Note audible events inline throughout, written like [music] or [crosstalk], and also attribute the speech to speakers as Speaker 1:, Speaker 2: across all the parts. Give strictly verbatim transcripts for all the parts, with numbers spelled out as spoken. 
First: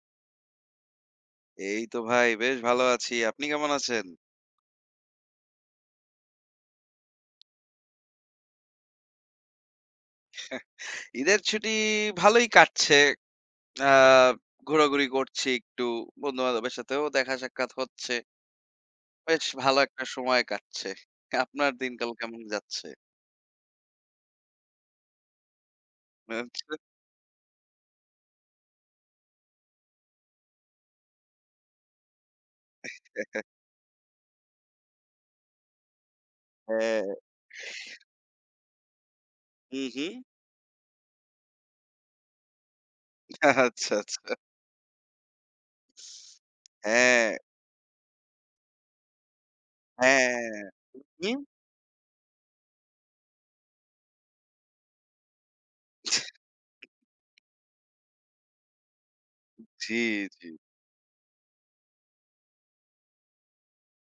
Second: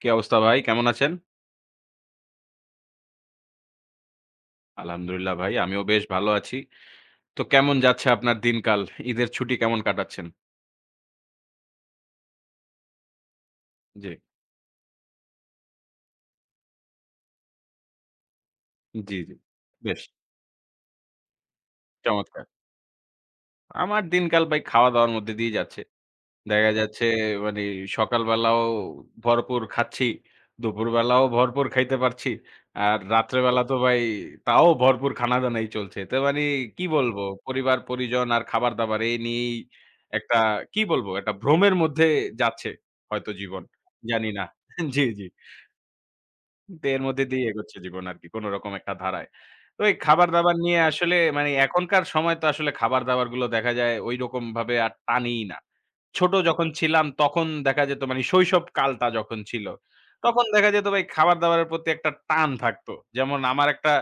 Speaker 1: কি অবস্থা ভাই? কেমন আছেন?
Speaker 2: এই তো ভাই বেশ ভালো আছি। আপনি কেমন আছেন?
Speaker 1: আলহামদুলিল্লাহ ভাই, আমিও বেশ ভালো আছি। তো কেমন যাচ্ছে আপনার দিনকাল? ঈদের ছুটি কেমন কাটাচ্ছেন?
Speaker 2: ঈদের ছুটি ভালোই কাটছে। আ
Speaker 1: জি,
Speaker 2: ঘোরাঘুরি করছি একটু, বন্ধু-বান্ধবের সাথেও দেখা সাক্ষাৎ হচ্ছে।
Speaker 1: জি, জি।
Speaker 2: বেশ ভালো
Speaker 1: বেশ
Speaker 2: একটা সময় কাটছে। আপনার দিনকাল কেমন
Speaker 1: চমৎকার!
Speaker 2: যাচ্ছে?
Speaker 1: আমার দিনকাল ভাই খাওয়া-দাওয়ার মধ্যে দিয়েই যাচ্ছে।
Speaker 2: আচ্ছা।
Speaker 1: দেখা যাচ্ছে মানে সকালবেলাও ভরপুর খাচ্ছি, দুপুরবেলাও ভরপুর খাইতে পারছি। আর রাত্রেবেলা তো ভাই তাও ভরপুর খানাদানাই চলছে। তো মানে কি
Speaker 2: হ্যাঁ।
Speaker 1: বলবো? পরিবার-পরিজন আর খাবার-দাবার এই নিয়েই
Speaker 2: হুম, হুম।
Speaker 1: একটা কি বলবো? একটা ভ্রমের মধ্যে যাচ্ছে হয়তো জীবন।
Speaker 2: আচ্ছা,
Speaker 1: জানি
Speaker 2: আচ্ছা।
Speaker 1: না। [laughs] জি, জি। কিন্তু এর মধ্যে
Speaker 2: হ্যাঁ,
Speaker 1: দিয়ে এগোচ্ছে জীবন আরকি কোনরকম একটা ধারায়। তো এই খাবার-দাবার
Speaker 2: হ্যাঁ।
Speaker 1: নিয়ে আসলে
Speaker 2: হুম?
Speaker 1: মানে এখনকার সময় তো আসলে খাবার-দাবার গুলো দেখা যায় ঐরকম ভাবে আর টানেই না। ছোট যখন ছিলাম তখন দেখা যেত মানে শৈশব কালটা যখন ছিল,
Speaker 2: জি,
Speaker 1: তখন
Speaker 2: জি।
Speaker 1: দেখা যেত ভাই খাবার-দাবারের প্রতি একটা টান থাকতো। যেমন আমার একটা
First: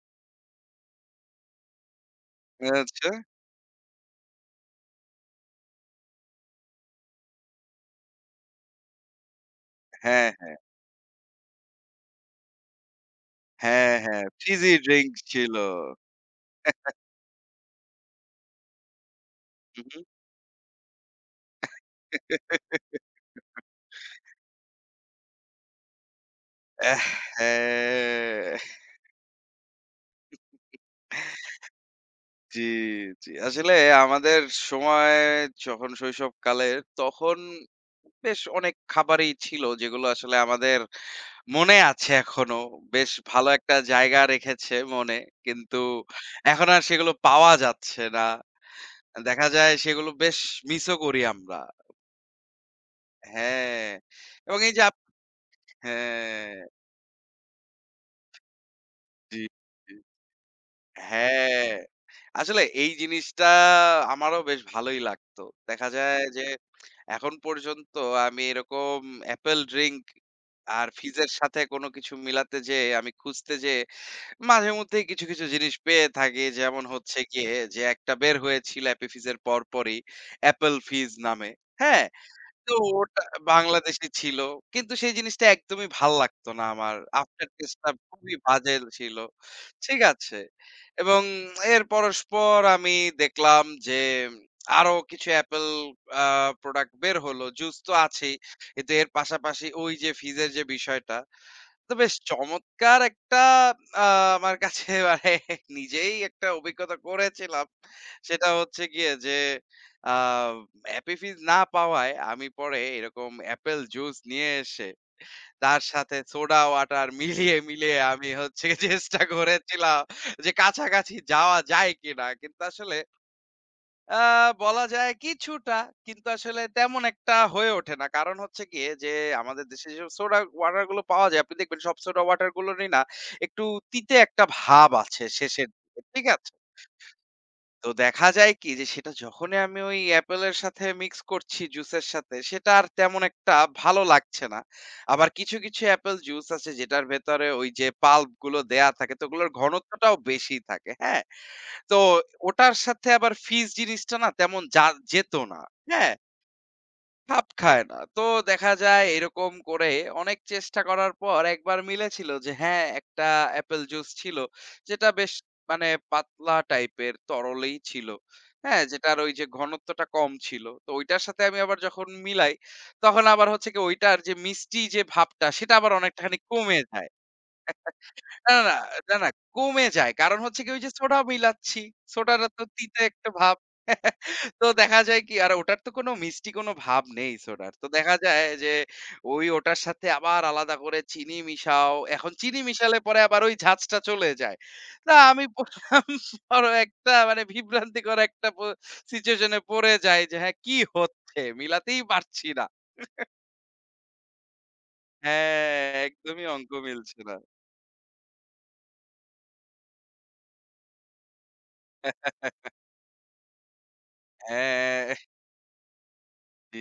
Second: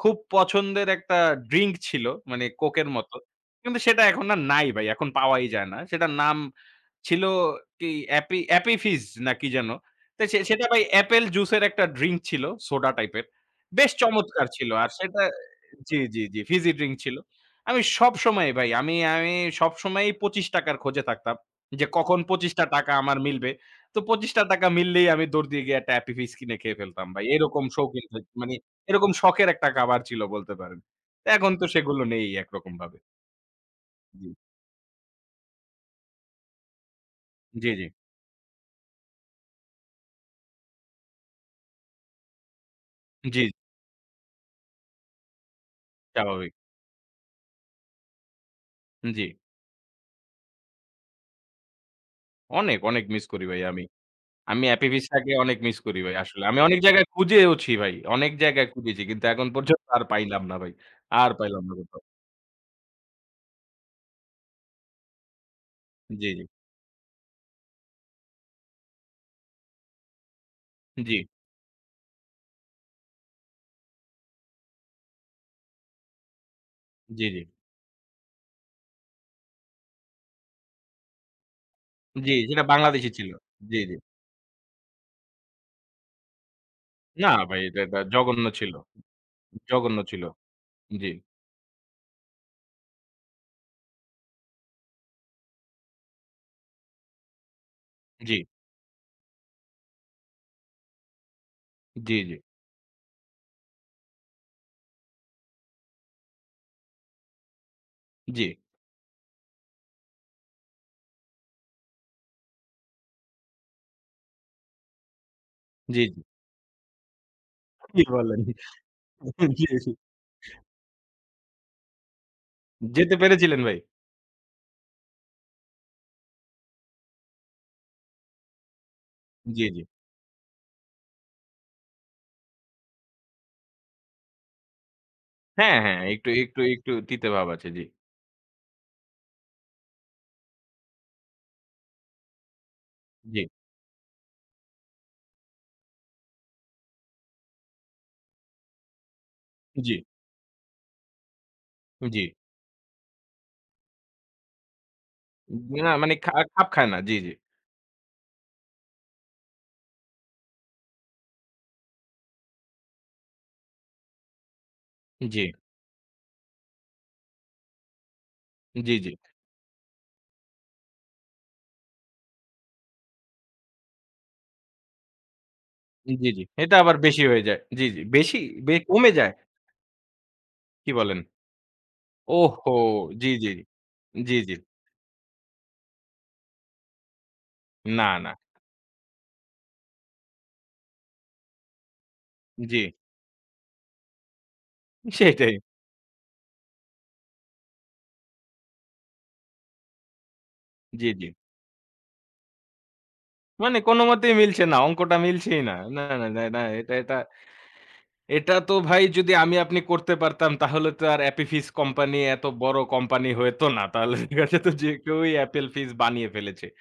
Speaker 1: খুব পছন্দের একটা ড্রিংক ছিল মানে কোকের
Speaker 2: আচ্ছা।
Speaker 1: মতো। কিন্তু সেটা এখন আর নাই ভাই, এখন পাওয়াই যায় না। সেটার নাম ছিল কি অ্যাপি অ্যাপি ফিজ না কি যেন? তো
Speaker 2: হ্যাঁ,
Speaker 1: সে
Speaker 2: হ্যাঁ।
Speaker 1: সেটা ভাই অ্যাপেল জুসের একটা ড্রিংক ছিল, সোডা টাইপের। বেশ
Speaker 2: হ্যাঁ, হ্যাঁ।
Speaker 1: চমৎকার ছিল।
Speaker 2: ফিজি
Speaker 1: আর
Speaker 2: ড্রিংক
Speaker 1: সেটা
Speaker 2: ছিল।
Speaker 1: জি, জি, জি, ফিজি ড্রিংক ছিল। আমি সবসময় ভাই আমি আমি
Speaker 2: হুম, হুম।
Speaker 1: সবসময়ই ৳পঁচিশ টাকা র খোঁজে থাকতাম। যে কখন ৳পঁচিশ টাকা আমার মিলবে। তো ৳পঁচিশ টাকা মিললেই আমি দৌড় দিয়ে গিয়ে একটা অ্যাপি ফিজ কিনে খেয়ে
Speaker 2: আহ
Speaker 1: ফেলতাম ভাই। এরকম শৌখিন থাক মানে
Speaker 2: হ্যাঁ।
Speaker 1: এরকম শখের একটা খাবার ছিল বলতে পারেন। এখন তো সেগুলো নেই
Speaker 2: জি,
Speaker 1: একরকম ভাবে।
Speaker 2: জি। আসলে
Speaker 1: জি,
Speaker 2: আমাদের সময় যখন শৈশবকালের তখন
Speaker 1: জি, জি,
Speaker 2: বেশ অনেক খাবারই ছিল যেগুলো আসলে আমাদের মনে আছে এখনো। বেশ
Speaker 1: জি,
Speaker 2: ভালো একটা জায়গা রেখেছে মনে। কিন্তু
Speaker 1: স্বাভাবিক।
Speaker 2: এখন আর সেগুলো পাওয়া যাচ্ছে না।
Speaker 1: জি।
Speaker 2: দেখা যায় সেগুলো বেশ মিসও করি আমরা।
Speaker 1: অনেক, অনেক মিস করি ভাই আমি।
Speaker 2: হ্যাঁ, এবং
Speaker 1: আমি
Speaker 2: এই যে
Speaker 1: হ্যাপি
Speaker 2: আপ
Speaker 1: পিসটাকে অনেক মিস করি ভাই আসলে।
Speaker 2: হ্যাঁ,
Speaker 1: আমি অনেক জায়গায় খুঁজেওছি ভাই। অনেক জায়গায় খুঁজেছি। কিন্তু
Speaker 2: জি,
Speaker 1: এখন পর্যন্ত
Speaker 2: জি।
Speaker 1: আর পাইলাম না ভাই। আর পাইলাম
Speaker 2: হ্যাঁ,
Speaker 1: না কোথাও।
Speaker 2: আসলে এই জিনিসটা আমারও বেশ ভালোই লাগতো। দেখা যায়
Speaker 1: জি, জি,
Speaker 2: যে এখন পর্যন্ত আমি এরকম অ্যাপেল ড্রিংক আর
Speaker 1: জি,
Speaker 2: ফিজের সাথে কোনো কিছু মিলাতে যেয়ে আমি খুঁজতে যেয়ে মাঝে মধ্যেই কিছু, কিছু জিনিস পেয়ে থাকি। যেমন হচ্ছে
Speaker 1: জি,
Speaker 2: গিয়ে যে একটা বের হয়েছিল অ্যাপি ফিজের পরপরই অ্যাপেল ফিজ নামে। হ্যাঁ?
Speaker 1: জি, জি, সেটা
Speaker 2: তো
Speaker 1: বাংলাদেশী
Speaker 2: ওটা
Speaker 1: ছিল। জি, জি।
Speaker 2: বাংলাদেশী ছিল। কিন্তু সেই জিনিসটা একদমই ভাল লাগতো না আমার।
Speaker 1: না
Speaker 2: আফটার
Speaker 1: ভাই
Speaker 2: টেস্ট
Speaker 1: এটা,
Speaker 2: টা
Speaker 1: এটা
Speaker 2: খুবই
Speaker 1: জঘন্য
Speaker 2: বাজে
Speaker 1: ছিল,
Speaker 2: ছিল।
Speaker 1: জঘন্য
Speaker 2: ঠিক
Speaker 1: ছিল।
Speaker 2: আছে?
Speaker 1: জি,
Speaker 2: এবং এর পরস্পর আমি দেখলাম যে আরো কিছু Apple আ প্রোডাক্ট বের হলো। জুস তো
Speaker 1: জি,
Speaker 2: আছেই। কিন্তু এর পাশাপাশি ওই যে ফিজের যে বিষয়টা তো বেশ
Speaker 1: জি, জি,
Speaker 2: চমৎকার একটা আ আমার কাছে [laughs] মানে নিজেই একটা অভিজ্ঞতা করেছিলাম।
Speaker 1: জি,
Speaker 2: সেটা হচ্ছে গিয়ে যে আ অ্যাপি ফিজ না পাওয়ায় আমি পরে এরকম অ্যাপেল জুস নিয়ে এসে তার
Speaker 1: জি,
Speaker 2: সাথে
Speaker 1: জি।
Speaker 2: সোডা ওয়াটার মিলিয়ে, মিলিয়ে
Speaker 1: কি
Speaker 2: আমি
Speaker 1: বলেন?
Speaker 2: হচ্ছে চেষ্টা
Speaker 1: জি, জি।
Speaker 2: করেছিলাম যে কাছাকাছি যাওয়া যায় কিনা। কিন্তু আসলে
Speaker 1: যেতে পেরেছিলেন ভাই?
Speaker 2: আ বলা যায় কিছুটা। কিন্তু আসলে তেমন একটা হয়ে ওঠে না। কারণ হচ্ছে গিয়ে যে
Speaker 1: জি,
Speaker 2: আমাদের
Speaker 1: জি।
Speaker 2: দেশে যেসব সোডা ওয়াটার গুলো পাওয়া যায়, আপনি দেখবেন সব সোডা ওয়াটার গুলোরই না একটু তিতে একটা ভাব আছে শেষের
Speaker 1: হ্যাঁ,
Speaker 2: দিকে।
Speaker 1: হ্যাঁ,
Speaker 2: ঠিক
Speaker 1: একটু,
Speaker 2: আছে?
Speaker 1: একটু, একটু তিতে ভাব আছে। জি,
Speaker 2: তো দেখা যায় কি যে সেটা যখনই আমি ওই অ্যাপেলের সাথে মিক্স করছি জুসের সাথে, সেটা আর তেমন
Speaker 1: জি,
Speaker 2: একটা ভালো লাগছে না। আবার কিছু, কিছু অ্যাপেল জুস আছে যেটার ভেতরে ওই যে পাল্প গুলো দেয়া থাকে তো ওগুলোর
Speaker 1: জি,
Speaker 2: ঘনত্বটাও বেশি থাকে। হ্যাঁ? তো
Speaker 1: জি।
Speaker 2: ওটার সাথে আবার ফিজ জিনিসটা না তেমন যা যেত না।
Speaker 1: না
Speaker 2: হ্যাঁ?
Speaker 1: মানে খা খাপ খায় না। জি, জি,
Speaker 2: খাপ খায় না। তো দেখা যায় এরকম করে অনেক চেষ্টা করার পর একবার মিলেছিল যে হ্যাঁ, একটা অ্যাপেল জুস ছিল। যেটা বেশ
Speaker 1: জি।
Speaker 2: মানে পাতলা টাইপের তরলেই ছিল। হ্যাঁ?
Speaker 1: জি, জি।
Speaker 2: যেটার ওই যে ঘনত্বটা কম ছিল। তো ওইটার সাথে আমি আবার যখন মিলাই তখন আবার হচ্ছে কি ওইটার যে মিষ্টি যে ভাবটা সেটা আবার
Speaker 1: জি,
Speaker 2: অনেকটাখানি
Speaker 1: জি। এটা
Speaker 2: কমে
Speaker 1: আবার
Speaker 2: যায়।
Speaker 1: বেশি হয়ে যায়। জি, জি। বেশি
Speaker 2: না,
Speaker 1: বে
Speaker 2: না,
Speaker 1: কমে
Speaker 2: না, না,
Speaker 1: যায়?
Speaker 2: কমে যায়। কারণ হচ্ছে কি ওই
Speaker 1: কি
Speaker 2: যে
Speaker 1: বলেন?
Speaker 2: সোডা মিলাচ্ছি। সোডাটা তো
Speaker 1: ওহহো!
Speaker 2: তিতে একটা
Speaker 1: জি, জি,
Speaker 2: ভাব।
Speaker 1: জি,
Speaker 2: [laughs]
Speaker 1: জি।
Speaker 2: তো দেখা যায় কি আর ওটার তো কোনো মিষ্টি কোনো ভাব নেই সোডার। তো
Speaker 1: না,
Speaker 2: দেখা
Speaker 1: না।
Speaker 2: যায় যে ওই ওটার সাথে আবার আলাদা করে চিনি মিশাও। এখন চিনি
Speaker 1: জি,
Speaker 2: মিশালে পরে আবার ওই ঝাঁজটা চলে যায়। না আমি
Speaker 1: সেটাই।
Speaker 2: পড়লাম [laughs] বড় একটা মানে বিভ্রান্তিকর একটা প সিচুয়েশন এ পড়ে যাই যে হ্যাঁ, কি
Speaker 1: জি, জি।
Speaker 2: হচ্ছে? মিলাতেই পারছি না।
Speaker 1: মানে কোনমতেই মিলছে না। অঙ্কটা মিলছেই না।
Speaker 2: হ্যাঁ,
Speaker 1: না, না, না,
Speaker 2: একদমই
Speaker 1: না।
Speaker 2: অঙ্ক
Speaker 1: এটা, এটা
Speaker 2: মিলছে না।
Speaker 1: এটা তো ভাই যদি আমি আপনি করতে পারতাম তাহলে তো আর অ্যাপি ফিজ কোম্পানি এত
Speaker 2: [laughs]
Speaker 1: বড় কোম্পানি হইতো না। তাহলে দেখা যেত যে
Speaker 2: হ্যাঁ।
Speaker 1: কেউই অ্যাপেল ফিজ বানিয়ে ফেলেছে।
Speaker 2: জি,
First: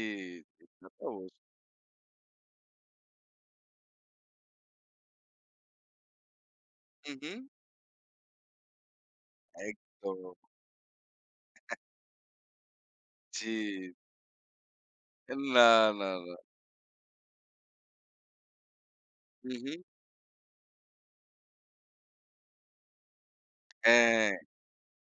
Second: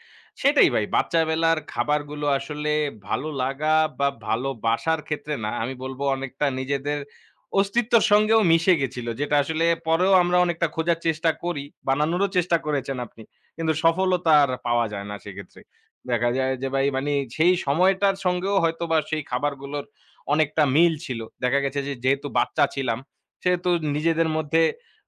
Speaker 2: জি,
Speaker 1: সেটাই ভাই
Speaker 2: তা তো অবশ্যই।
Speaker 1: বাচ্চাবেলার খাবারগুলো আসলে ভালো লাগা বা ভালোবাসার ক্ষেত্রে না আমি বলবো অনেকটা নিজেদের
Speaker 2: হু, হু।
Speaker 1: অস্তিত্বর সঙ্গেও মিশে গেছিল। যেটা আসলে পরেও
Speaker 2: একদম।
Speaker 1: আমরা অনেকটা খোঁজার চেষ্টা করি। বানানোরও চেষ্টা করেছেন আপনি।
Speaker 2: জি।
Speaker 1: কিন্তু সফলতা আর পাওয়া যায় না সেক্ষেত্রে।
Speaker 2: না, না,
Speaker 1: দেখা
Speaker 2: না।
Speaker 1: যায় যে ভাই মানে সেই সময়টার সঙ্গেও হয়তোবা সেই
Speaker 2: হু, হু।
Speaker 1: খাবারগুলোর অনেকটা মিল ছিল। দেখা গেছে যে যেহেতু বাচ্চা ছিলাম, সেহেতু নিজেদের
Speaker 2: হ্যাঁ,
Speaker 1: মধ্যে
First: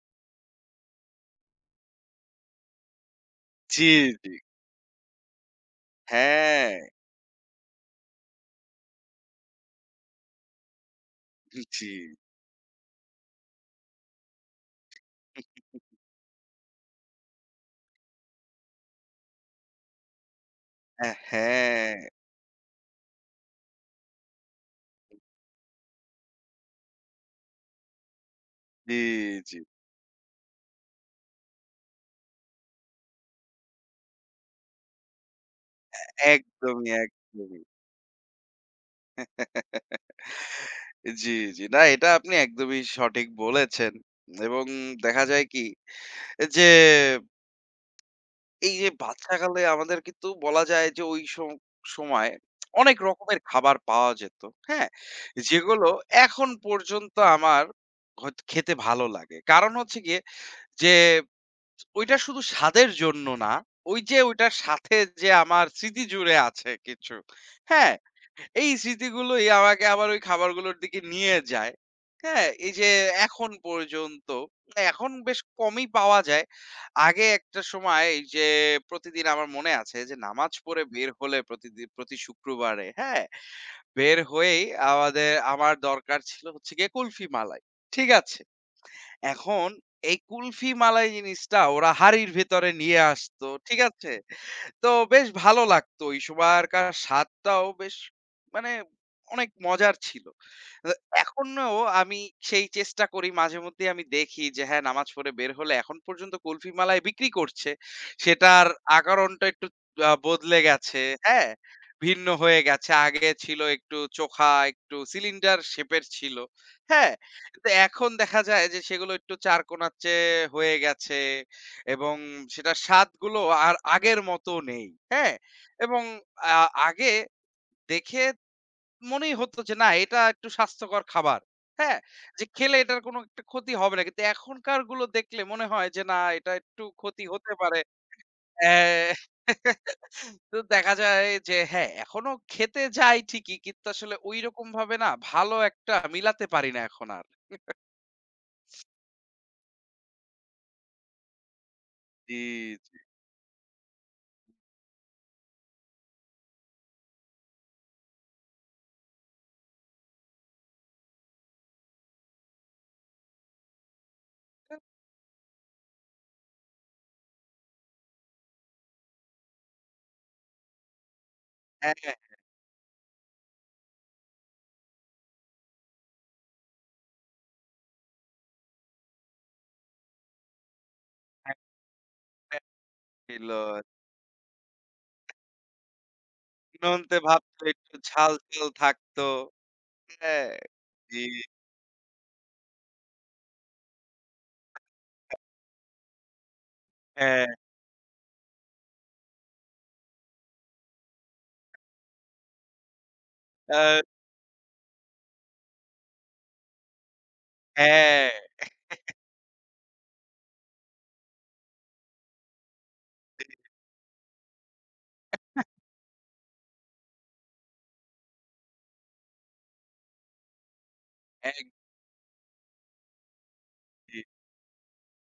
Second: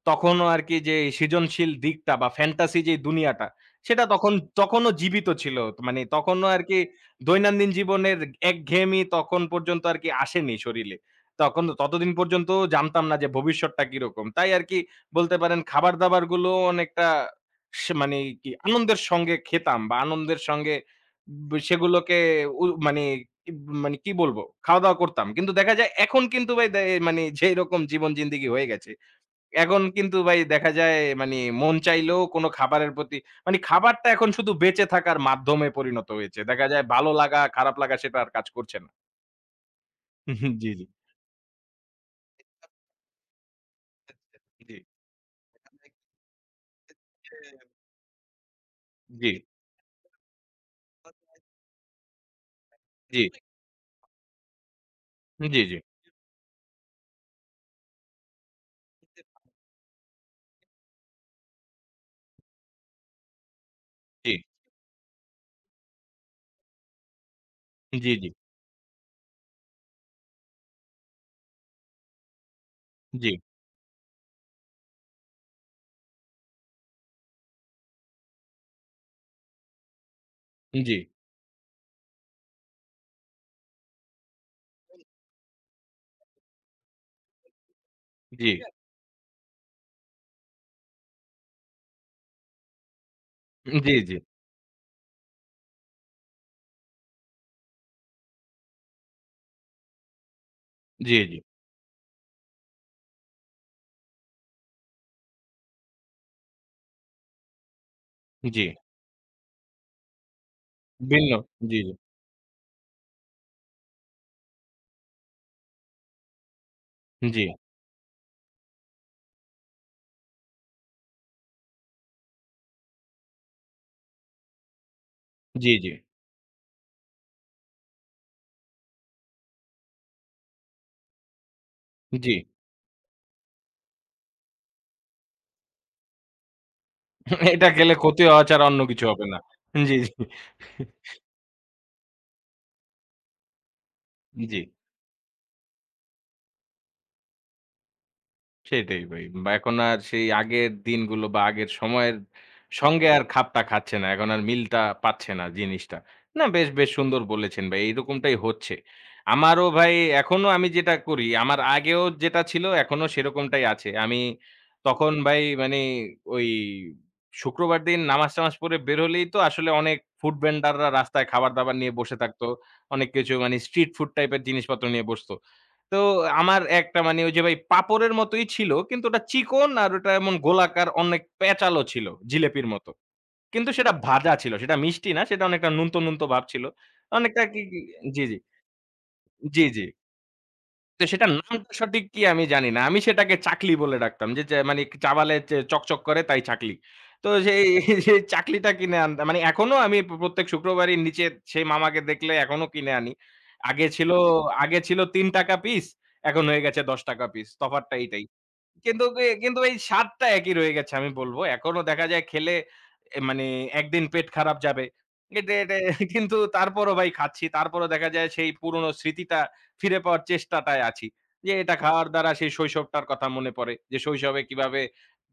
Speaker 1: তখনও আরকি যে সৃজনশীল দিকটা বা ফ্যান্টাসি যে দুনিয়াটা,
Speaker 2: জি,
Speaker 1: সেটা
Speaker 2: জি।
Speaker 1: তখন তখনও জীবিত ছিল। মানে তখনও
Speaker 2: হ্যাঁ,
Speaker 1: আরকি দৈনন্দিন জীবনের একঘেয়েমি তখন পর্যন্ত আরকি আসেনি শরীলে। তখন
Speaker 2: জি।
Speaker 1: ততদিন পর্যন্ত জানতাম না যে ভবিষ্যৎটা কিরকম। তাই আরকি বলতে পারেন খাবার-দাবারগুলোও অনেকটা সে মানে কি আনন্দের সঙ্গে খেতাম বা আনন্দের সঙ্গে
Speaker 2: আ
Speaker 1: ব
Speaker 2: হ্যাঁ,
Speaker 1: সেগুলোকে উ মানে ইব মানে কি বলবো? খাওয়া-দাওয়া করতাম। কিন্তু দেখা যায় এখন কিন্তু ভাই দে মানে যেইরকম জীবন জিন্দেগি হয়ে গেছে।
Speaker 2: জি, জি।
Speaker 1: এখন কিন্তু ভাই দেখা যায় মানে মন চাইলেও কোনো খাবারের প্রতি মানে খাবারটা এখন শুধু বেঁচে থাকার মাধ্যমে পরিণত হয়েছে। দেখা যায়
Speaker 2: একদমই,
Speaker 1: ভালো লাগা,
Speaker 2: একদমই।
Speaker 1: খারাপ লাগা সেটা আর কাজ করছে না। [laughs] জি, জি।
Speaker 2: জি, জি। না এটা আপনি একদমই সঠিক বলেছেন। এবং
Speaker 1: জি।
Speaker 2: দেখা যায় কি যে এই যে
Speaker 1: জি,
Speaker 2: বাচ্চাকালে আমাদের কিন্তু বলা যায় যে ওই সম সময় অনেক
Speaker 1: জি,
Speaker 2: রকমের খাবার পাওয়া যেত। হ্যাঁ?
Speaker 1: জি, জি,
Speaker 2: যেগুলো এখন পর্যন্ত আমার হয়তো খেতে ভালো লাগে। কারণ হচ্ছে গিয়ে যে ওইটা শুধু স্বাদের জন্য না, ওই যে
Speaker 1: জি,
Speaker 2: ওইটার সাথে যে আমার স্মৃতি জুড়ে আছে কিছু। হ্যাঁ?
Speaker 1: জি, জি,
Speaker 2: এই স্মৃতিগুলোই আমাকে আবার ওই খাবারগুলোর দিকে নিয়ে যায়। হ্যাঁ? এই যে
Speaker 1: জি,
Speaker 2: এখন পর্যন্ত, এখন বেশ কমই পাওয়া যায়। আগে একটা সময় এই যে প্রতিদিন আমার মনে আছে যে নামাজ
Speaker 1: জি,
Speaker 2: পড়ে
Speaker 1: জি,
Speaker 2: বের হলে প্রতিদি প্রতি শুক্রবারে, হ্যাঁ? বের হয়েই আমাদের আমার দরকার ছিল হচ্ছে গিয়ে কুলফি মালাই। ঠিক আছে?
Speaker 1: জি,
Speaker 2: এখন এই কুলফি মালাই জিনিসটা ওরা হাঁড়ির ভেতরে নিয়ে আসতো। ঠিক আছে?
Speaker 1: জি,
Speaker 2: তো বেশ ভালো লাগতো ওই সময়কার স্বাদটাও বেশ মানে অনেক মজার ছিল। আ
Speaker 1: জি, জি,
Speaker 2: এখনো আমি সেই চেষ্টা করি মাঝেমধ্যেই আমি দেখি যে হ্যাঁ, নামাজ পড়ে বের হলে এখন পর্যন্ত কুলফি মালাই বিক্রি করছে।
Speaker 1: জি,
Speaker 2: সেটার আকারণটা একটু আ বদলে গেছে।
Speaker 1: ভিন্ন।
Speaker 2: হ্যাঁ?
Speaker 1: জি, জি,
Speaker 2: ভিন্ন হয়ে গেছে। আগে ছিল একটু চোখা, একটু সিলিন্ডার শেপের ছিল। হ্যাঁ?
Speaker 1: জি,
Speaker 2: তো এখন দেখা যায় যে সেগুলো একটু চারকোনার চেয়ে হয়ে গেছে এবং সেটার স্বাদগুলো আর আগের মতো নেই। হ্যাঁ?
Speaker 1: জি, জি,
Speaker 2: এবং আ আগে দেখে মনেই হতো যে না এটা একটু স্বাস্থ্যকর খাবার। হ্যাঁ?
Speaker 1: জি।
Speaker 2: যে খেলে এটার কোনো একটা ক্ষতি হবে না। কিন্তু এখনকার গুলো দেখলে মনে হয় যে না এটা একটু ক্ষতি হতে
Speaker 1: এটা
Speaker 2: পারে।
Speaker 1: খেলে ক্ষতি হওয়া ছাড়া অন্য কিছু
Speaker 2: হ্যাঁ।
Speaker 1: হবে না। জি, জি।
Speaker 2: তো দেখা যায় যে হ্যাঁ, এখনো খেতে যাই ঠিকই কিন্তু আসলে
Speaker 1: জি।
Speaker 2: ঐরকম ভাবে না ভালো একটা মিলাতে পারি না এখন আর।
Speaker 1: সেটাই ভাই। বা এখন আর সেই আগের দিনগুলো বা আগের সময়ের
Speaker 2: জি, জি।
Speaker 1: সঙ্গে আর খাপটা খাচ্ছে না। এখন আর মিলটা পাচ্ছে না জিনিসটা। না বেশ, বেশ সুন্দর বলেছেন ভাই। এইরকমটাই হচ্ছে। আমারও ভাই এখনো আমি যেটা করি, আমার আগেও যেটা ছিল এখনো সেরকমটাই আছে। আমি তখন ভাই মানে ওই শুক্রবার দিন নামাজ-টামাজ পড়ে বের হলেই তো আসলে অনেক ফুড ভেন্ডাররা রাস্তায় খাবার-দাবার নিয়ে
Speaker 2: হ্যাঁ,
Speaker 1: বসে থাকতো। অনেক কিছু মানে স্ট্রিট ফুড টাইপের জিনিসপত্র নিয়ে বসতো। তো আমার একটা মানে ওই যে ভাই পাঁপড়ের মতোই ছিল কিন্তু ওটা চিকন আর ওটা এমন গোলাকার অনেক প্যাঁচালো ছিল
Speaker 2: একটা
Speaker 1: জিলেপির মতো।
Speaker 2: ছিল।
Speaker 1: কিন্তু সেটা ভাজা ছিল। সেটা মিষ্টি না, সেটা অনেকটা নুনতো, নুনতো ভাব ছিল।
Speaker 2: চিনন্তে
Speaker 1: অনেকটা কি,
Speaker 2: ভাবতো
Speaker 1: কি
Speaker 2: একটু
Speaker 1: জি,
Speaker 2: ঝাল,
Speaker 1: জি।
Speaker 2: ঝাল থাকতো।
Speaker 1: জি, জি।
Speaker 2: হ্যাঁ,
Speaker 1: তো
Speaker 2: জি,
Speaker 1: সেটার নামটা সঠিক কি আমি জানি না। আমি সেটাকে চাকলি বলে ডাকতাম। যে চা মানে চাবালে চে চকচক করে তাই চাকলি। তো
Speaker 2: হ্যাঁ,
Speaker 1: সেই [laughs] সেই চাকলিটা কিনে আনতাম। মানে এখনো আমি প্র প্রত্যেক শুক্রবারই নিচে সেই মামাকে দেখলে এখনো কিনে আনি। আগে
Speaker 2: আ
Speaker 1: ছিল আগে ছিল ৳তিন টাকা পিস এখন হয়ে গেছে ৳দশ টাকা পিস। তফাৎটা এইটাই।
Speaker 2: হ্যাঁ,
Speaker 1: কিন্তু কি কিন্তু এই স্বাদটা একই রয়ে গেছে আমি বলব। এখনো দেখা যায় খেলে এ মানে একদিন পেট খারাপ যাবে। এটে এটে [laughs] কিন্তু তারপরও ভাই খাচ্ছি। তারপরও দেখা যায় সেই পুরনো স্মৃতিটা ফিরে পাওয়ার চেষ্টাটায় আছি। যে
Speaker 2: একদমই।
Speaker 1: এটা খাওয়ার দ্বারা সেই শৈশবটার কথা মনে পড়ে। যে শৈশবে কিভাবে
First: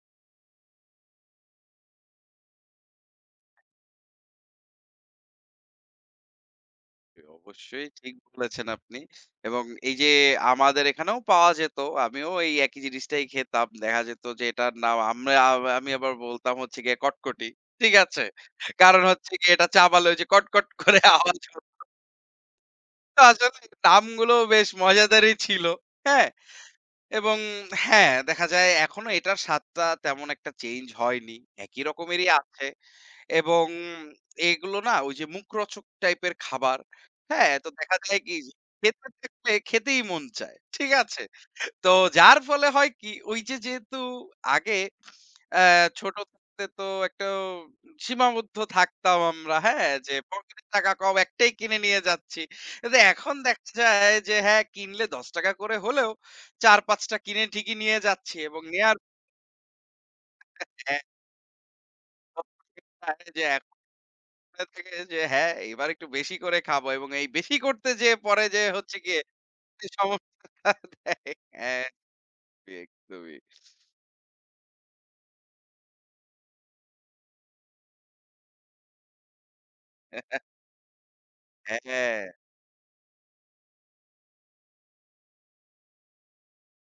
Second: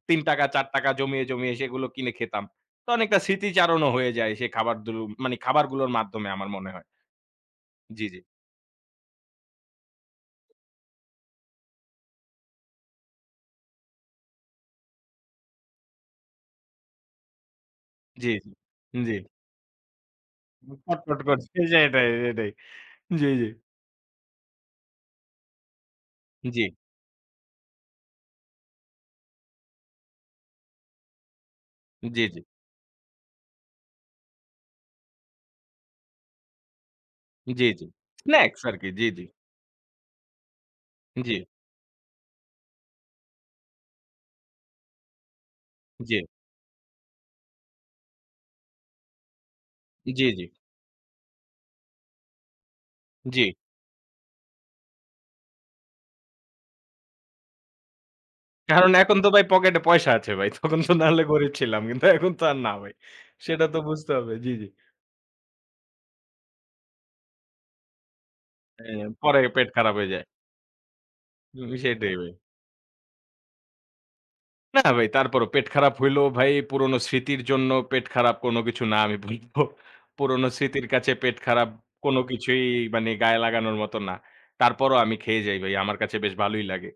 Speaker 1: ৳তিন টাকা ৳চার টাকা জমিয়ে, জমিয়ে সেগুলো কিনে খেতাম। তো অনেকটা স্মৃতিচারণও হয়ে যায় সেই খাবার দুলু মানে খাবারগুলোর মাধ্যমে আমার মনে হয়।
Speaker 2: অবশ্যই
Speaker 1: জি,
Speaker 2: ঠিক
Speaker 1: জি।
Speaker 2: বলেছেন আপনি। এবং এই যে আমাদের এখানেও পাওয়া যেত। আমিও এই একই জিনিসটাই খেতাম। দেখা যেত যে এটার নাম আমরা আ- আমি আবার বলতাম হচ্ছে গিয়ে কটকটি। ঠিক আছে?
Speaker 1: জি, জি।
Speaker 2: কারণ
Speaker 1: জি।
Speaker 2: হচ্ছে গিয়ে এটা চাবালে ওই যে কটকট করে
Speaker 1: খটখট
Speaker 2: আওয়াজ
Speaker 1: করছে
Speaker 2: হত।
Speaker 1: সেটাই, সেটাই।
Speaker 2: তো
Speaker 1: জি, জি।
Speaker 2: আসলে নামগুলো বেশ মজাদারই ছিল। হ্যাঁ?
Speaker 1: জি,
Speaker 2: এবং হ্যাঁ, দেখা যায় এখনো এটার স্বাদটা তেমন একটা চেঞ্জ হয়নি। একই
Speaker 1: জি,
Speaker 2: রকমেরই
Speaker 1: জি।
Speaker 2: আছে। এবং এগুলো না ওই যে মুখরোচক টাইপের খাবার। হ্যাঁ, তো
Speaker 1: জি, জি।
Speaker 2: দেখা যায় কি যে
Speaker 1: স্ন্যাকস আরকি।
Speaker 2: খেতে
Speaker 1: জি, জি।
Speaker 2: থাকলে খেতেই মন চায়। ঠিক আছে?
Speaker 1: জি,
Speaker 2: তো যার ফলে হয় কি ওই যে যেহেতু আগে অ্যা ছোট
Speaker 1: জি,
Speaker 2: থাকতে তো একটা সীমাবদ্ধ থাকতাম আমরা। হ্যাঁ? যে
Speaker 1: জি, জি,
Speaker 2: পকেটে টাকা কম একটাই কিনে নিয়ে যাচ্ছি। কিন্তু এখন
Speaker 1: জি।
Speaker 2: দেখা যায় যে হ্যাঁ, কিনলে ৳দশ টাকা করে হলেও চার পাঁচ টা কিনে ঠিকই নিয়ে যাচ্ছি এবং
Speaker 1: কারণ
Speaker 2: নেয়ার
Speaker 1: এখন তো ভাই পকেটে পয়সা আছে ভাই। তখন তো না হলে গরিব ছিলাম। কিন্তু এখন তো আর না ভাই।
Speaker 2: হ্যাঁ, যে
Speaker 1: সেটা তো বুঝতে হবে। জি,
Speaker 2: মনে
Speaker 1: জি।
Speaker 2: থাকে যে হ্যাঁ, এবার একটু বেশি করে খাবো এবং এই বেশি করতে যেয়ে পরে যেয়ে হচ্ছে
Speaker 1: অ্যা
Speaker 2: গিয়ে
Speaker 1: পরে পেট
Speaker 2: যে
Speaker 1: খারাপ হয়ে যায়।
Speaker 2: সমস্যাটা [laughs] দেয়।
Speaker 1: হুম,
Speaker 2: হ্যাঁ,
Speaker 1: সেটাই ভাই।
Speaker 2: একদমই।
Speaker 1: না ভাই তারপরও পেট খারাপ হইলেও ভাই পুরোনো স্মৃতির জন্য পেট খারাপ কোনো কিছু না আমি বলব। পুরোনো স্মৃতির কাছে পেট খারাপ
Speaker 2: হ্যাঁ,
Speaker 1: কোনো
Speaker 2: হ্যাঁ,
Speaker 1: কিছুই মানে গায়ে লাগানোর মতো না। তারপরও আমি খেয়ে যাই ভাই। আমার কাছে বেশ ভালোই লাগে।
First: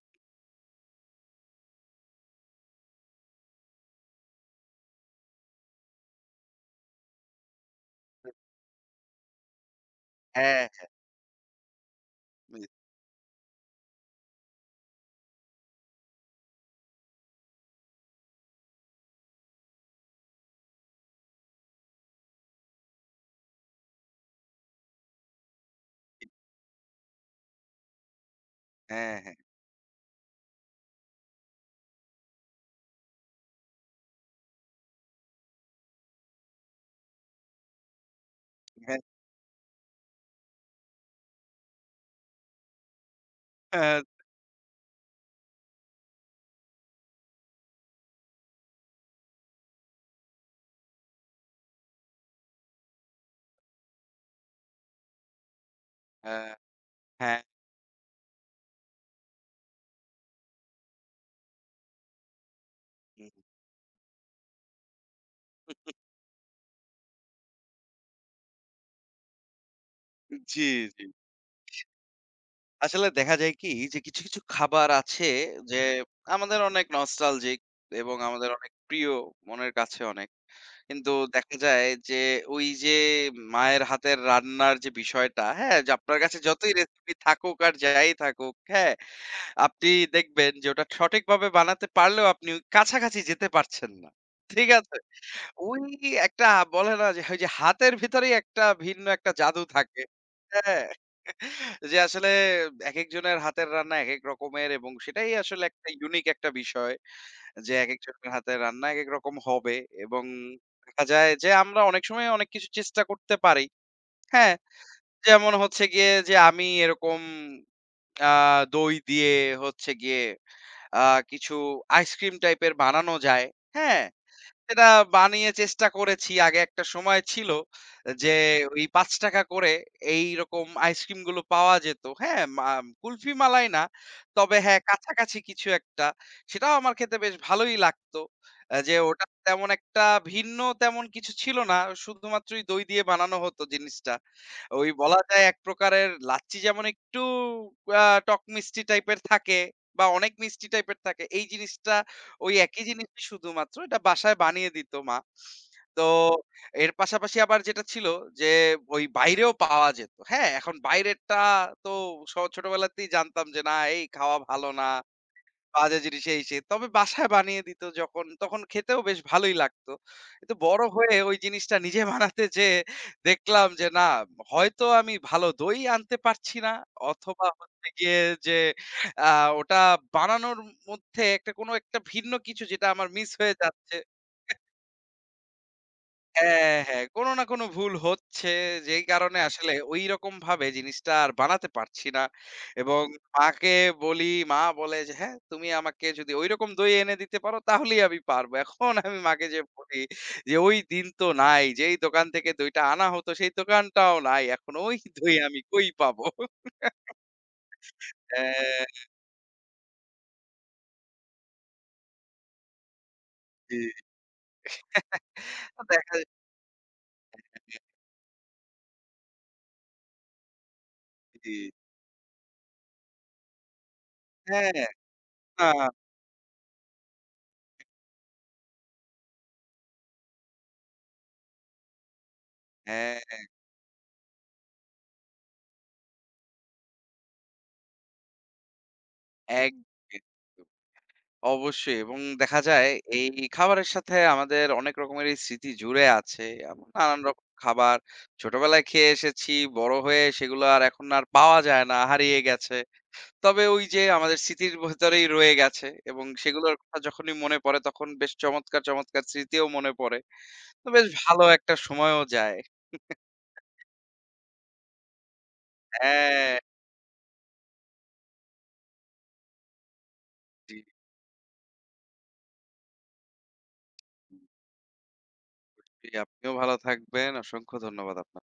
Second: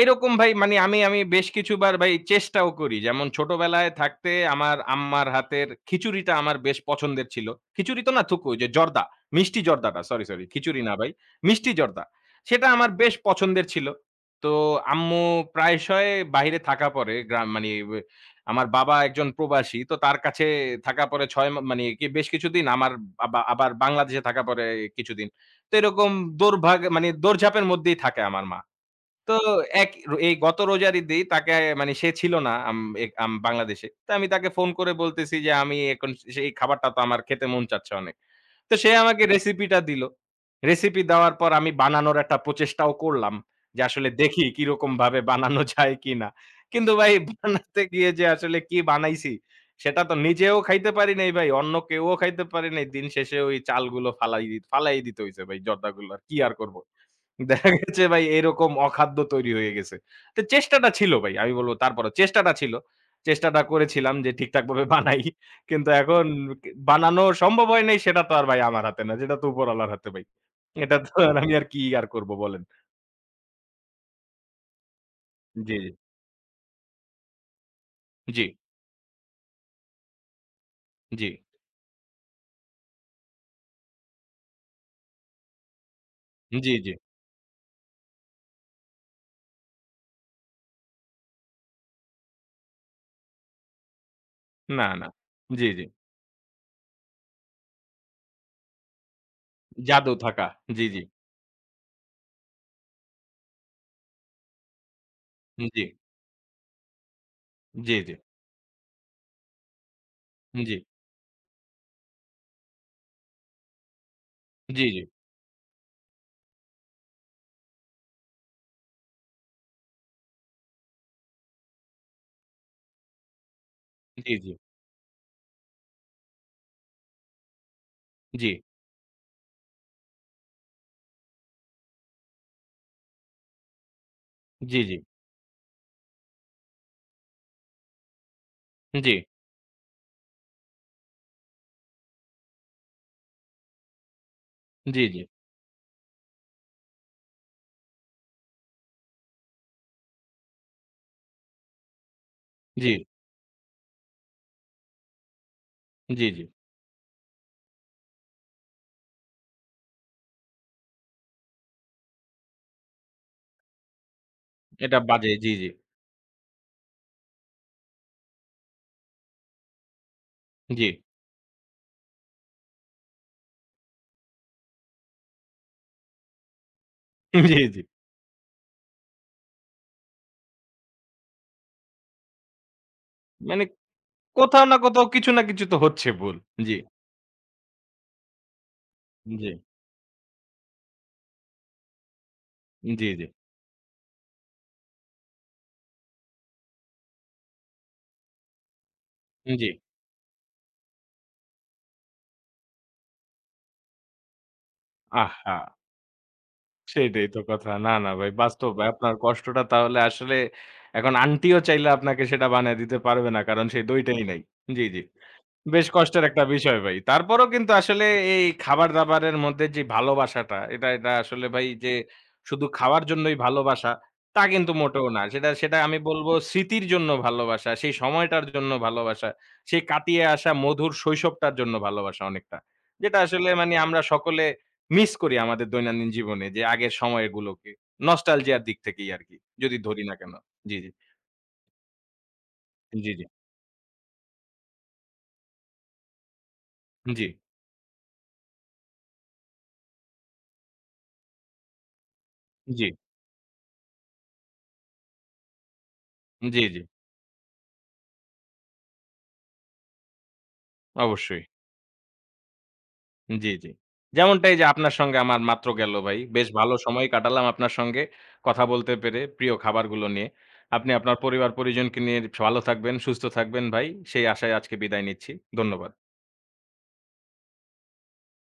Speaker 1: এরকম ভাই মানে আমি আমি বেশ কিছুবার ভাই চেষ্টাও করি। যেমন ছোটবেলায় থাকতে আমার আম্মার হাতের খিচুড়িটা আমার বেশ পছন্দের ছিল। খিচুড়ি তো না থুকু ওই যে জর্দা, মিষ্টি জর্দাটা সরি, সরি
Speaker 2: হ্যাঁ,
Speaker 1: খিচুড়ি না ভাই, মিষ্টি জর্দা।
Speaker 2: হ্যাঁ,
Speaker 1: সেটা আমার বেশ পছন্দের ছিল। তো আম্মু প্রায়শই বাহিরে থাকা পরে গ্রাম মানে বে আমার বাবা একজন প্রবাসী। তো তার কাছে থাকা পরে ছয় মা মানে কি বেশ কিছুদিন আমার আবা আবার বাংলাদেশে থাকা পরে কিছুদিন। তো এরকম দৌড়ভাগ মানে দৌড়ঝাঁপের মধ্যেই থাকে আমার মা।
Speaker 2: হ্যাঁ,
Speaker 1: তো এক এই গত রোজার ঈদেই তাকে মানে সে ছিল না আম এক আম বাংলাদেশে। তো আমি তাকে ফোন করে বলতেছি যে, "আমি এখন সেই খাবারটা তো আমার খেতে মন চাচ্ছে অনেক।" তো সে
Speaker 2: হ্যাঁ,
Speaker 1: আমাকে রেসিপিটা দিল। রেসিপি দেওয়ার পর আমি বানানোর একটা প্রচেষ্টাও করলাম। যে আসলে দেখি কিরকম ভাবে বানানো যায় কিনা। কিন্তু ভাই বানাতে গিয়ে যে আসলে কি বানাইছি, সেটা তো নিজেও খাইতে পারি নাই ভাই। অন্য কেউও খাইতে পারে নাই। দিন শেষে ওই চালগুলো ফালাই দি ফালাই দিতে হইছে ভাই জর্দাগুলো। আর কি
Speaker 2: হ্যাঁ,
Speaker 1: আর করব?
Speaker 2: হ্যাঁ,
Speaker 1: দেখা গেছে ভাই এরকম অখাদ্য তৈরি হয়ে গেছে। তো চেষ্টাটা ছিল ভাই। আমি বলব তারপরেও চেষ্টাটা ছিল। চেষ্টাটা করেছিলাম যে ঠিকঠাকভাবে বানাই। কিন্তু এখন কে বানানো সম্ভব হয় নাই সেটা তো আর ভাই আমার হাতে না। সেটা তো উপরওয়ালার হাতে ভাই।
Speaker 2: জি,
Speaker 1: এটা
Speaker 2: জি।
Speaker 1: তো আর আমি আর কি আর করব বলেন?
Speaker 2: আসলে দেখা যায় কি যে কিছু, কিছু খাবার আছে
Speaker 1: জি,
Speaker 2: যে আমাদের অনেক নস্টালজিক এবং
Speaker 1: জি,
Speaker 2: আমাদের অনেক প্রিয় মনের কাছে অনেক। কিন্তু
Speaker 1: জি,
Speaker 2: দেখা যায় যে ওই যে মায়ের হাতের রান্নার যে বিষয়টা, হ্যাঁ? যে আপনার কাছে
Speaker 1: জি,
Speaker 2: যতই
Speaker 1: জি।
Speaker 2: রেসিপি থাকুক আর যাই থাকুক, হ্যাঁ? আপনি দেখবেন যে ওটা সঠিকভাবে বানাতে পারলেও আপনি ওই কাছাকাছি যেতে পারছেন না। ঠিক
Speaker 1: না,
Speaker 2: আছে?
Speaker 1: না। জি,
Speaker 2: ওই
Speaker 1: জি।
Speaker 2: একটা বলে না যে ওই যে হাতের ভিতরেই একটা ভিন্ন একটা জাদু থাকে।
Speaker 1: জাদু থাকা।
Speaker 2: হ্যাঁ?
Speaker 1: জি, জি,
Speaker 2: যে আসলে একেকজনের হাতের রান্না একেক রকমের এবং সেটাই আসলে
Speaker 1: জি, জি,
Speaker 2: একটা ইউনিক একটা বিষয়। যে
Speaker 1: জি,
Speaker 2: একেক
Speaker 1: জি,
Speaker 2: জনের হাতের রান্না একেক রকম হবে এবং
Speaker 1: জি,
Speaker 2: দেখা যায় যে আমরা অনেক সময় অনেক কিছু চেষ্টা করতে পারি। হ্যাঁ?
Speaker 1: জি, জি,
Speaker 2: যেমন হচ্ছে গিয়ে যে আমি এরকম আ দই দিয়ে হচ্ছে গিয়ে আ কিছু আইসক্রিম টাইপের বানানো যায়। হ্যাঁ?
Speaker 1: জি, জি, জি,
Speaker 2: সেটা বানিয়ে চেষ্টা করেছি। আগে একটা সময় ছিল যে
Speaker 1: জি,
Speaker 2: ওই ৳পাঁচ টাকা করে এইরকম আইসক্রিমগুলো পাওয়া যেত। হ্যাঁ, মা কুলফি মালাই না। তবে
Speaker 1: জি,
Speaker 2: হ্যাঁ,
Speaker 1: জি,
Speaker 2: কাছাকাছি কিছু একটা। সেটাও আমার খেতে বেশ ভালোই লাগতো। আ যে ওটা তেমন একটা ভিন্ন তেমন কিছু ছিল না। শুধুমাত্রই দই দিয়ে বানানো হতো জিনিসটা। ওই বলা যায় এক প্রকারের লাচ্ছি যেমন একটু আ টক মিষ্টি টাইপের থাকে বা অনেক মিষ্টি টাইপের থাকে। এই জিনিসটা ওই একই জিনিসই শুধুমাত্র এটা বাসায় বানিয়ে দিত মা। তো
Speaker 1: জি, জি, জি।
Speaker 2: এর পাশাপাশি আবার যেটা ছিল যে ওই বাইরেও পাওয়া যেত। হ্যাঁ? এখন বাইরেরটা তো স ছোটবেলাতেই জানতাম যে না এই খাওয়া ভালো না।
Speaker 1: এটা বাজে। জি, জি,
Speaker 2: বাজে জিনিস এই সেই। তবে বাসায় বানিয়ে দিত যখন, তখন খেতেও বেশ ভালোই লাগতো। কিন্তু বড়
Speaker 1: জি,
Speaker 2: হয়ে ওই জিনিসটা নিজে [laughs] বানাতে যেয়ে দেখলাম যে না, হয়তো আমি ভালো দই আনতে পারছি না অথবা
Speaker 1: জি, জি।
Speaker 2: হচ্ছে গিয়ে যে আ ওটা বানানোর মধ্যে একটা কোনো একটা ভিন্ন কিছু যেটা আমার মিস হয়ে
Speaker 1: মানে
Speaker 2: যাচ্ছে।
Speaker 1: কোথাও না কোথাও কিছু না কিছু তো হচ্ছে ভুল। জি,
Speaker 2: হ্যাঁ, হ্যাঁ। কোন না কোন ভুল হচ্ছে যেই কারণে
Speaker 1: জি,
Speaker 2: আসলে ঐরকম ভাবে জিনিসটা আর বানাতে পারছি না। এবং
Speaker 1: জি, জি,
Speaker 2: মাকে বলি, মা বলে যে, "হ্যাঁ, তুমি আমাকে যদি ঐরকম দই এনে দিতে পারো তাহলেই আমি পারবো।" এখন আমি মাকে যেয়ে
Speaker 1: জি।
Speaker 2: বলি যে, "ওই দিন তো নাই। যেই দোকান থেকে দইটা আনা হতো সেই দোকানটাও নাই। এখন ওই দই
Speaker 1: আহা!
Speaker 2: আমি কই পাবো?"
Speaker 1: সেটাই তো কথা। না, না ভাই বাস্তব
Speaker 2: হ্যাঁ,
Speaker 1: আপনার কষ্টটা তাহলে আসলে এখন আন্টিও চাইলে আপনাকে সেটা বানায় দিতে পারবে না। কারণ
Speaker 2: জি।
Speaker 1: সেই দইটাই নাই। জি, জি।
Speaker 2: তো
Speaker 1: বেশ
Speaker 2: দেখা
Speaker 1: কষ্টের
Speaker 2: যায়-
Speaker 1: একটা বিষয় ভাই। তারপরেও কিন্তু আসলে এই খাবার-দাবারের মধ্যে যে ভালোবাসাটা, এটা এটা আসলে
Speaker 2: জি।
Speaker 1: ভাই যে শুধু খাওয়ার জন্যই ভালোবাসা, তা
Speaker 2: হ্যাঁ,
Speaker 1: কিন্তু মোটেও না। সেটা
Speaker 2: না,
Speaker 1: সেটা আমি বলব স্মৃতির জন্য ভালোবাসা, সেই সময়টার জন্য ভালোবাসা, সেই কাটিয়ে আসা মধুর শৈশবটার জন্য ভালোবাসা অনেকটা। যেটা
Speaker 2: হ্যাঁ,
Speaker 1: আসলে মানে আমরা সকলে মিস করি আমাদের দৈনন্দিন জীবনে যে আগের সময়গুলোকে। নস্টালজিয়ার দিক থেকেই আরকি। যদি
Speaker 2: একদমই।
Speaker 1: ধরি না কেন। জি, জি।
Speaker 2: অবশ্যই এবং দেখা যায়
Speaker 1: জি, জি।
Speaker 2: এই খাবারের সাথে আমাদের অনেক রকমেরই স্মৃতি জুড়ে আছে। এমন নানান
Speaker 1: জি,
Speaker 2: রকম খাবার ছোটবেলায় খেয়ে এসেছি, বড় হয়ে সেগুলো আর এখন আর পাওয়া যায় না, হারিয়ে গেছে।
Speaker 1: জি,
Speaker 2: তবে ওই যে আমাদের স্মৃতির ভেতরেই রয়ে গেছে এবং
Speaker 1: জি,
Speaker 2: সেগুলোর
Speaker 1: জি।
Speaker 2: কথা যখনই মনে পড়ে তখন বেশ চমৎকার, চমৎকার স্মৃতিও মনে পড়ে। তো বেশ
Speaker 1: অবশ্যই।
Speaker 2: ভালো একটা সময়ও যায়।
Speaker 1: জি, জি। যেমনটা এই যে আপনার সঙ্গে আমার মাত্র গেল ভাই। বেশ
Speaker 2: হ্যাঁ,
Speaker 1: ভালো সময় কাটালাম আপনার সঙ্গে কথা বলতে পেরে প্রিয় খাবারগুলো নিয়ে।
Speaker 2: জি,
Speaker 1: আপনি আপনার পরিবার-পরিজনকে নিয়ে ভালো থাকবেন, সুস্থ থাকবেন ভাই। সেই আশায় আজকে বিদায় নিচ্ছি। ধন্যবাদ।
Speaker 2: জি, আপনিও ভালো থাকবেন। অসংখ্য ধন্যবাদ আপনাকে।